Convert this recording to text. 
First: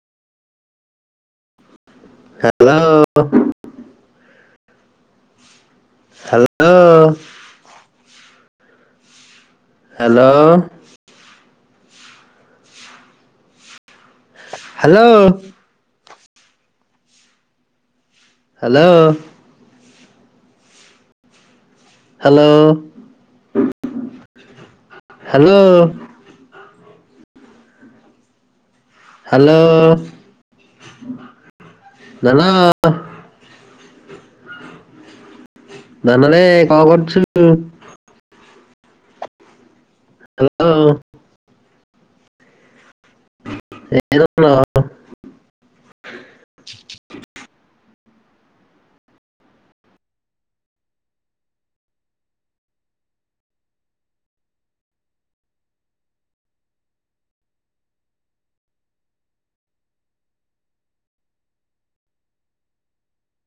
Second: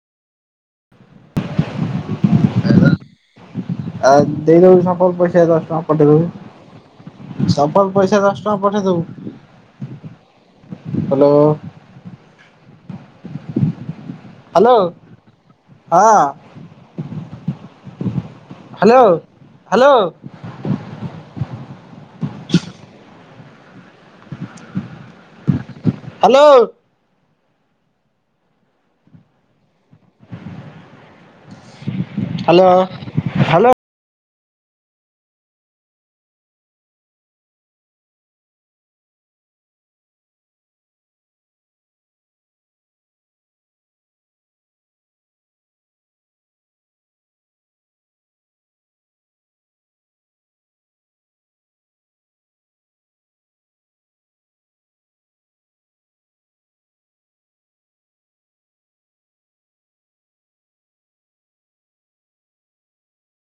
Hello. ଆଉ ଦେଇଦବୁ ସଫଳ ପଇସା ଦଶ ଟଙ୍କା ପଠେଇଦବୁ। ସ ଫଲ ପଇସା ଦଶ ଟଙ୍କା ପଠେଇଦବୁ। ହ୍ୟାଲୋ। ହ୍ୟାଲୋ। ହାଲୋ, ହଁ hello. Hello. Hello. Hello. Hello. Hello. Hello, hello. ଧନରେ କଣ କରୁଛୁ? ହ୍ୟାଲୋ। [inaudible] ଲ